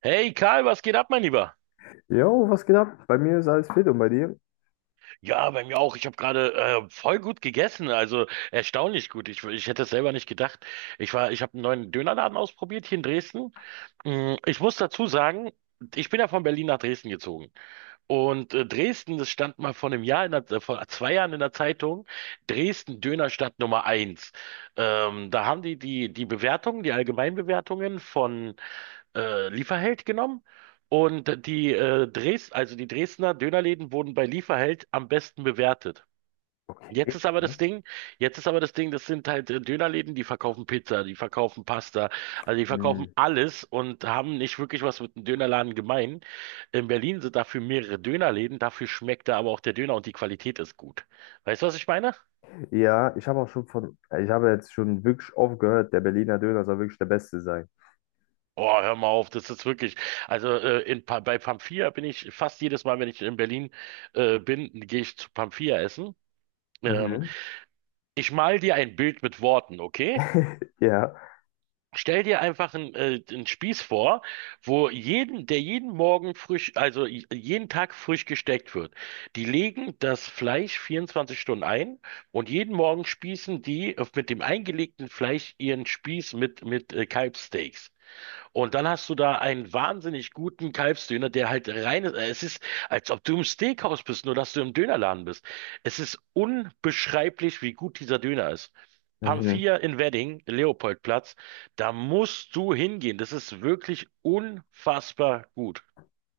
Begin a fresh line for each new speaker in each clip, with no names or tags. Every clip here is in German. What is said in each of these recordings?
Hey Karl, was geht ab, mein Lieber?
Jo, was geht ab? Bei mir ist alles fit und bei dir?
Ja, bei mir auch. Ich habe gerade voll gut gegessen, also erstaunlich gut. Ich hätte es selber nicht gedacht. Ich habe einen neuen Dönerladen ausprobiert hier in Dresden. Mm, ich muss dazu sagen, ich bin ja von Berlin nach Dresden gezogen. Dresden, das stand mal vor 2 Jahren in der Zeitung, Dresden Dönerstadt Nummer 1. Da haben die Bewertungen, die Allgemeinbewertungen von Lieferheld genommen und die Dres also die Dresdner Dönerläden wurden bei Lieferheld am besten bewertet. Jetzt
Okay,
ist aber
krass.
das Ding, jetzt ist aber das Ding, das sind halt Dönerläden, die verkaufen Pizza, die verkaufen Pasta, also die
Hm.
verkaufen alles und haben nicht wirklich was mit einem Dönerladen gemein. In Berlin sind dafür mehrere Dönerläden, dafür schmeckt da aber auch der Döner und die Qualität ist gut. Weißt du, was ich meine?
Ja, ich habe auch schon ich habe jetzt schon wirklich oft gehört, der Berliner Döner soll wirklich der beste sein.
Oh, hör mal auf, das ist wirklich. Also bei Pamphia bin ich fast jedes Mal, wenn ich in Berlin bin, gehe ich zu Pamphia essen. Ähm,
Mhm.
ich mal dir ein Bild mit Worten, okay?
Ja.
Stell dir einfach einen Spieß vor, wo jeden, der jeden Morgen frisch, jeden Tag frisch gesteckt wird. Die legen das Fleisch 24 Stunden ein und jeden Morgen spießen mit dem eingelegten Fleisch ihren Spieß mit Kalbssteaks. Und dann hast du da einen wahnsinnig guten Kalbsdöner, der halt rein ist. Es ist, als ob du im Steakhouse bist, nur dass du im Dönerladen bist. Es ist unbeschreiblich, wie gut dieser Döner ist.
Mhm.
Pamphia in Wedding, Leopoldplatz, da musst du hingehen. Das ist wirklich unfassbar gut.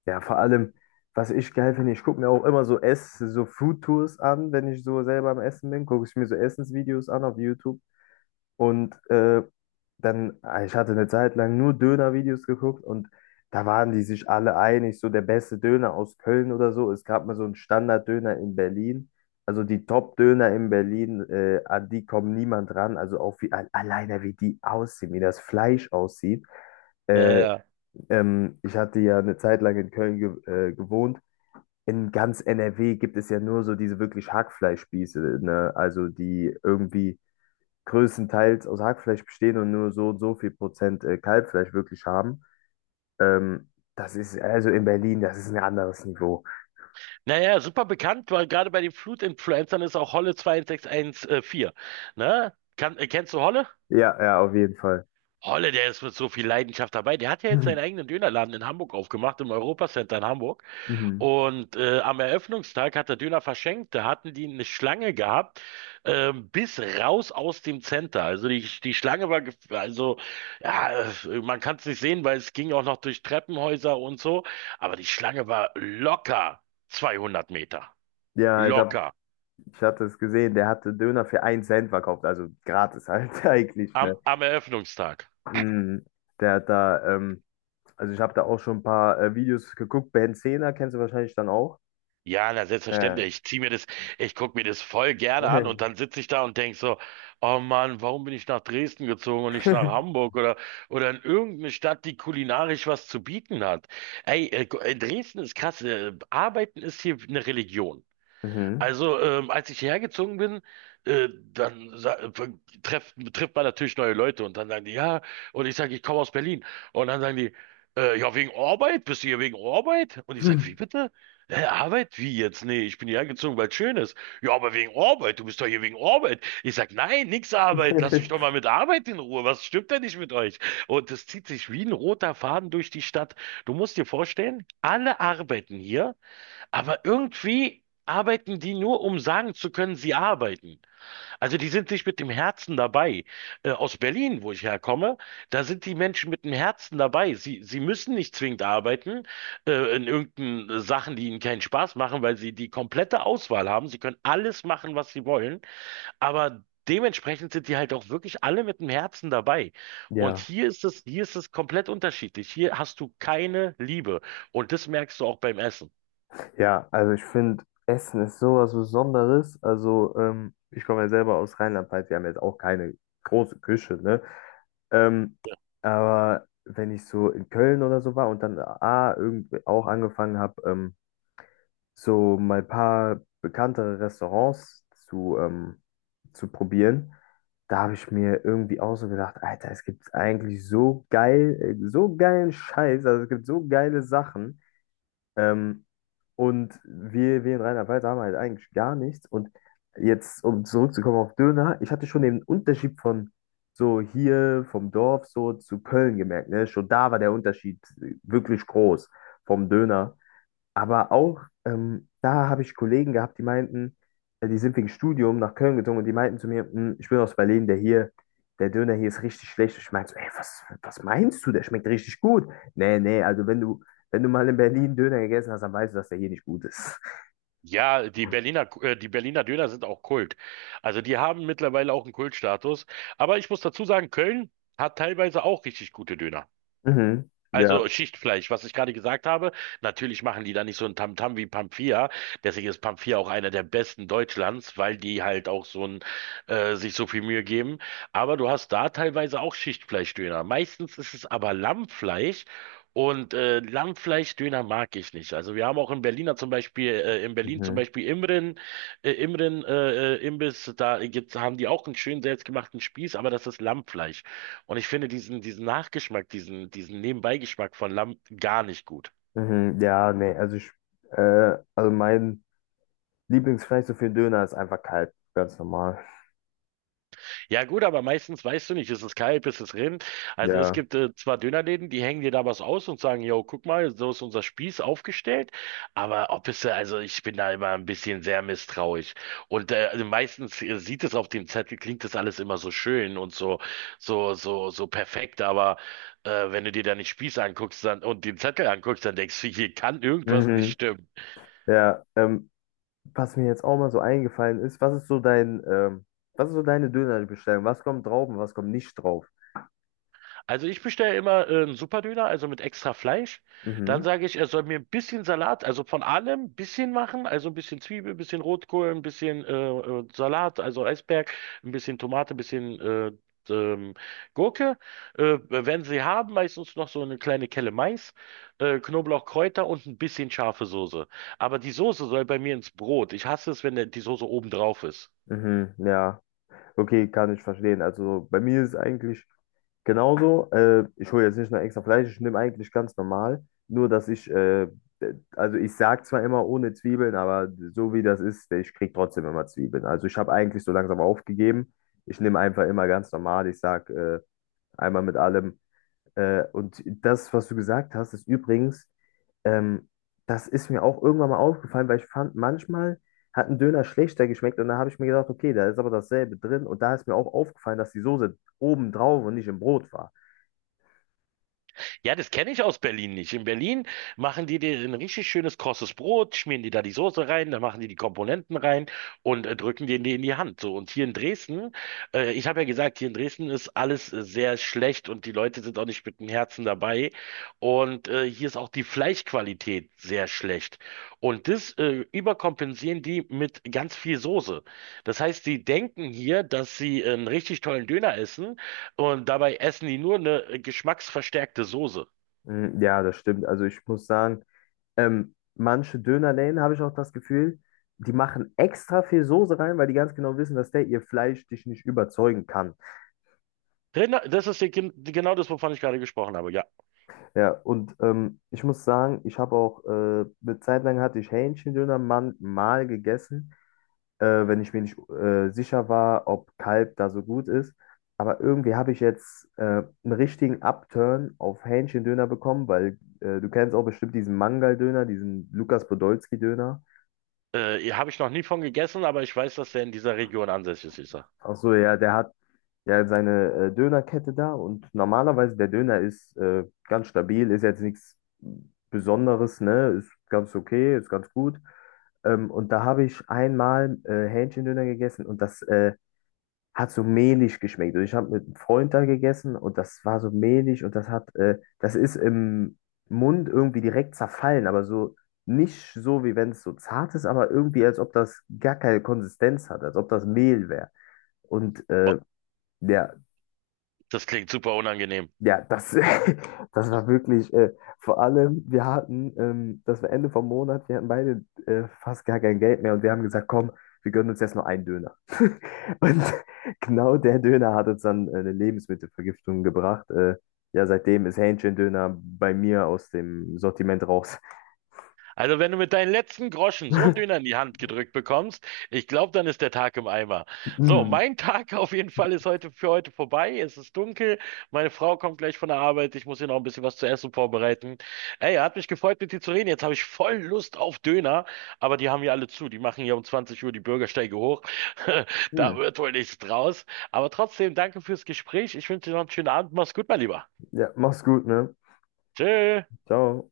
Ja, vor allem, was ich geil finde, ich gucke mir auch immer so so Food Tours an, wenn ich so selber am Essen bin, gucke ich mir so Essensvideos an auf YouTube. Und ich hatte eine Zeit lang nur Döner-Videos geguckt, und da waren die sich alle einig, so der beste Döner aus Köln oder so. Es gab mal so einen Standard-Döner in Berlin. Also die Top-Döner in Berlin, an die kommt niemand ran. Also auch alleine wie die aussehen, wie das Fleisch aussieht.
Ja,
Äh,
ja.
ich hatte ja eine Zeit lang in Köln ge gewohnt. In ganz NRW gibt es ja nur so diese wirklich Hackfleischspieße, ne? Also die irgendwie größtenteils aus Hackfleisch bestehen und nur so und so viel Prozent Kalbfleisch wirklich haben. Ähm, das ist also in Berlin, das ist ein anderes Niveau.
Naja, super bekannt, weil gerade bei den Flutinfluencern ist auch Holle 2614. Ne? Kennst du Holle?
Ja, ja, auf jeden Fall.
Holle, der ist mit so viel Leidenschaft dabei. Der hat ja jetzt
Mhm.
seinen eigenen Dönerladen in Hamburg aufgemacht, im Europacenter in Hamburg.
Mhm.
Und am Eröffnungstag hat er Döner verschenkt. Da hatten die eine Schlange gehabt, bis raus aus dem Center. Also die, die Schlange war, gef- also ja, man kann es nicht sehen, weil es ging auch noch durch Treppenhäuser und so. Aber die Schlange war locker 200 Meter.
Ja,
Locker.
ich hatte es gesehen, der hatte Döner für einen Cent verkauft, also gratis halt eigentlich, ne?
Am Eröffnungstag.
Mhm. Der hat da, also ich habe da auch schon ein paar Videos geguckt, Ben Zehner kennst du wahrscheinlich dann auch.
Ja, na
Äh.
selbstverständlich. Ich guck mir das voll gerne an und dann sitze ich da und denk so, oh Mann, warum bin ich nach Dresden gezogen und nicht nach Hamburg oder in irgendeine Stadt, die kulinarisch was zu bieten hat. Ey, äh, Dresden ist krass. Arbeiten ist hier eine Religion.
Mhm.
Also, als ich hierher gezogen bin, äh, dann sa- äh, trifft man natürlich neue Leute und dann sagen die, ja, und ich sage, ich komme aus Berlin. Und dann sagen die, ja, wegen Arbeit, bist du hier wegen Arbeit? Und ich sage, wie bitte? Hä, Arbeit? Wie jetzt? Nee, ich bin hierher gezogen, weil es schön ist. Ja, aber wegen Arbeit, du bist doch hier wegen Arbeit. Ich sage, nein, nix Arbeit, lass mich doch mal mit Arbeit in Ruhe. Was stimmt denn nicht mit euch? Und das zieht sich wie ein roter Faden durch die Stadt. Du musst dir vorstellen, alle arbeiten hier. Aber irgendwie arbeiten die nur, um sagen zu können, sie arbeiten. Also die sind nicht mit dem Herzen dabei. Aus Berlin, wo ich herkomme, da sind die Menschen mit dem Herzen dabei. Sie müssen nicht zwingend arbeiten, in irgendeinen Sachen, die ihnen keinen Spaß machen, weil sie die komplette Auswahl haben. Sie können alles machen, was sie wollen. Aber dementsprechend sind die halt auch wirklich alle mit dem Herzen dabei. Und
Ja.
hier ist es komplett unterschiedlich. Hier hast du keine Liebe. Und das merkst du auch beim Essen.
Ja, also ich finde, Essen ist sowas Besonderes. Also, ich komme ja selber aus Rheinland-Pfalz, wir haben jetzt auch keine große Küche, ne? Ähm, aber wenn ich so in Köln oder so war und dann A, irgendwie auch angefangen habe, so mal ein paar bekanntere Restaurants zu probieren, da habe ich mir irgendwie auch so gedacht, Alter, es gibt eigentlich so so geilen Scheiß, also es gibt so geile Sachen. Ähm, und wir in Rheinland-Pfalz haben halt eigentlich gar nichts. Und jetzt, um zurückzukommen auf Döner, ich hatte schon den Unterschied von so hier vom Dorf so zu Köln gemerkt. Ne? Schon da war der Unterschied wirklich groß vom Döner. Aber auch da habe ich Kollegen gehabt, die meinten, die sind wegen Studium nach Köln gezogen, und die meinten zu mir: "Hm, ich bin aus Berlin, der Döner hier ist richtig schlecht." Ich meinte so, ey, was meinst du? Der schmeckt richtig gut. Nee, nee, also wenn du mal in Berlin Döner gegessen hast, dann weißt du, dass der hier nicht gut ist.
Ja, die Berliner Döner sind auch Kult. Also die haben mittlerweile auch einen Kultstatus. Aber ich muss dazu sagen, Köln hat teilweise auch richtig gute Döner.
Mhm. Ja.
Also Schichtfleisch, was ich gerade gesagt habe, natürlich machen die da nicht so ein Tamtam wie Pampia. Deswegen ist Pampia auch einer der besten Deutschlands, weil die halt sich so viel Mühe geben. Aber du hast da teilweise auch Schichtfleischdöner. Meistens ist es aber Lammfleisch und Lammfleischdöner mag ich nicht. Also wir haben auch in Berliner zum Beispiel, in Berlin zum
Mhm.
Beispiel Imren, Imbiss, haben die auch einen schönen selbstgemachten Spieß, aber das ist Lammfleisch. Und ich finde diesen Nachgeschmack, diesen Nebenbeigeschmack von Lamm gar nicht gut.
Mhm. Ja, nee, also mein Lieblingsfleisch so für Döner ist einfach kalt, ganz normal.
Ja gut, aber meistens weißt du nicht, ist es Kalb, ist es Rind. Also es
Ja.
gibt zwar Dönerläden, die hängen dir da was aus und sagen, yo, guck mal, so ist unser Spieß aufgestellt. Aber ob es, also ich bin da immer ein bisschen sehr misstrauisch. Und also meistens sieht es auf dem Zettel, klingt das alles immer so schön und so perfekt, aber wenn du dir da nicht Spieß anguckst dann, und den Zettel anguckst, dann denkst du, hier kann irgendwas nicht
Mhm.
stimmen.
Ja. Was mir jetzt auch mal so eingefallen ist, was ist so was ist so deine Dönerbestellung? Was kommt drauf und was kommt nicht drauf?
Also ich bestelle immer einen Superdöner, also mit extra Fleisch. Dann
Mhm,
sage ich, er soll mir ein bisschen Salat, also von allem ein bisschen machen, also ein bisschen Zwiebel, ein bisschen Rotkohl, ein bisschen Salat, also Eisberg, ein bisschen Tomate, ein bisschen ähm, Gurke. Wenn sie haben, meistens noch so eine kleine Kelle Mais, Knoblauch, Kräuter und ein bisschen scharfe Soße. Aber die Soße soll bei mir ins Brot. Ich hasse es, wenn die Soße oben drauf ist.
mhm, ja, okay, kann ich verstehen. Also bei mir ist es eigentlich genauso. Ich hole jetzt nicht nur extra Fleisch, ich nehme eigentlich ganz normal. Nur, dass also ich sage zwar immer ohne Zwiebeln, aber so wie das ist, ich kriege trotzdem immer Zwiebeln. Also ich habe eigentlich so langsam aufgegeben. Ich nehme einfach immer ganz normal. Ich sage einmal mit allem. Und das, was du gesagt hast, ist übrigens. Ähm, das ist mir auch irgendwann mal aufgefallen, weil ich fand, manchmal hat ein Döner schlechter geschmeckt, und da habe ich mir gedacht, okay, da ist aber dasselbe drin, und da ist mir auch aufgefallen, dass die Soße oben drauf und nicht im Brot war.
Ja, das kenne ich aus Berlin nicht. In Berlin machen die dir ein richtig schönes krosses Brot, schmieren die da die Soße rein, dann machen die die Komponenten rein und drücken denen die in die Hand. So, und hier in Dresden, ich habe ja gesagt, hier in Dresden ist alles sehr schlecht und die Leute sind auch nicht mit dem Herzen dabei. Und hier ist auch die Fleischqualität sehr schlecht. Und das überkompensieren die mit ganz viel Soße. Das heißt, die denken hier, dass sie einen richtig tollen Döner essen und dabei essen die nur eine geschmacksverstärkte Soße.
Mm. Ja, das stimmt. Also ich muss sagen, manche Dönerläden habe ich auch das Gefühl, die machen extra viel Soße rein, weil die ganz genau wissen, dass der ihr Fleisch dich nicht überzeugen kann.
Rinder, genau das, wovon ich gerade gesprochen habe, ja.
Ja, und ich muss sagen, ich habe auch, eine Zeit lang hatte ich Hähnchendöner mal gegessen, wenn ich mir nicht sicher war, ob Kalb da so gut ist. Aber irgendwie habe ich jetzt einen richtigen Upturn auf Hähnchendöner bekommen, weil du kennst auch bestimmt diesen Mangal-Döner, diesen Lukas Podolski-Döner.
Habe ich noch nie von gegessen, aber ich weiß, dass der in dieser Region ansässig ist.
Ach so, ja, der hat ja seine Dönerkette da, und normalerweise der Döner ist ganz stabil, ist jetzt nichts Besonderes, ne? Ist ganz okay, ist ganz gut. Und da habe ich einmal Hähnchendöner gegessen, und das hat so mehlig geschmeckt. Und ich habe mit einem Freund da gegessen, und das war so mehlig, und das das ist im Mund irgendwie direkt zerfallen, aber so nicht so, wie wenn es so zart ist, aber irgendwie, als ob das gar keine Konsistenz hat, als ob das Mehl wäre. Und
Boah,
ja,
das klingt super unangenehm.
ja, das war wirklich, vor allem, das war Ende vom Monat, wir hatten beide fast gar kein Geld mehr, und wir haben gesagt, komm, wir gönnen uns jetzt nur einen Döner. Und genau der Döner hat uns dann eine Lebensmittelvergiftung gebracht. Ja, seitdem ist Hähnchendöner bei mir aus dem Sortiment raus.
Also wenn du mit deinen letzten Groschen so einen Döner in die Hand gedrückt bekommst, ich glaube, dann ist der Tag im Eimer. So,
Hm,
mein Tag auf jeden Fall ist heute für heute vorbei. Es ist dunkel. Meine Frau kommt gleich von der Arbeit. Ich muss ihr noch ein bisschen was zu essen vorbereiten. Ey, hat mich gefreut, mit dir zu reden. Jetzt habe ich voll Lust auf Döner, aber die haben hier alle zu. Die machen hier um 20 Uhr die Bürgersteige hoch. Da
hm.
wird wohl nichts draus. Aber trotzdem, danke fürs Gespräch. Ich wünsche dir noch einen schönen Abend. Mach's gut, mein Lieber.
Ja, mach's gut, ne?
Tschö.
Ciao.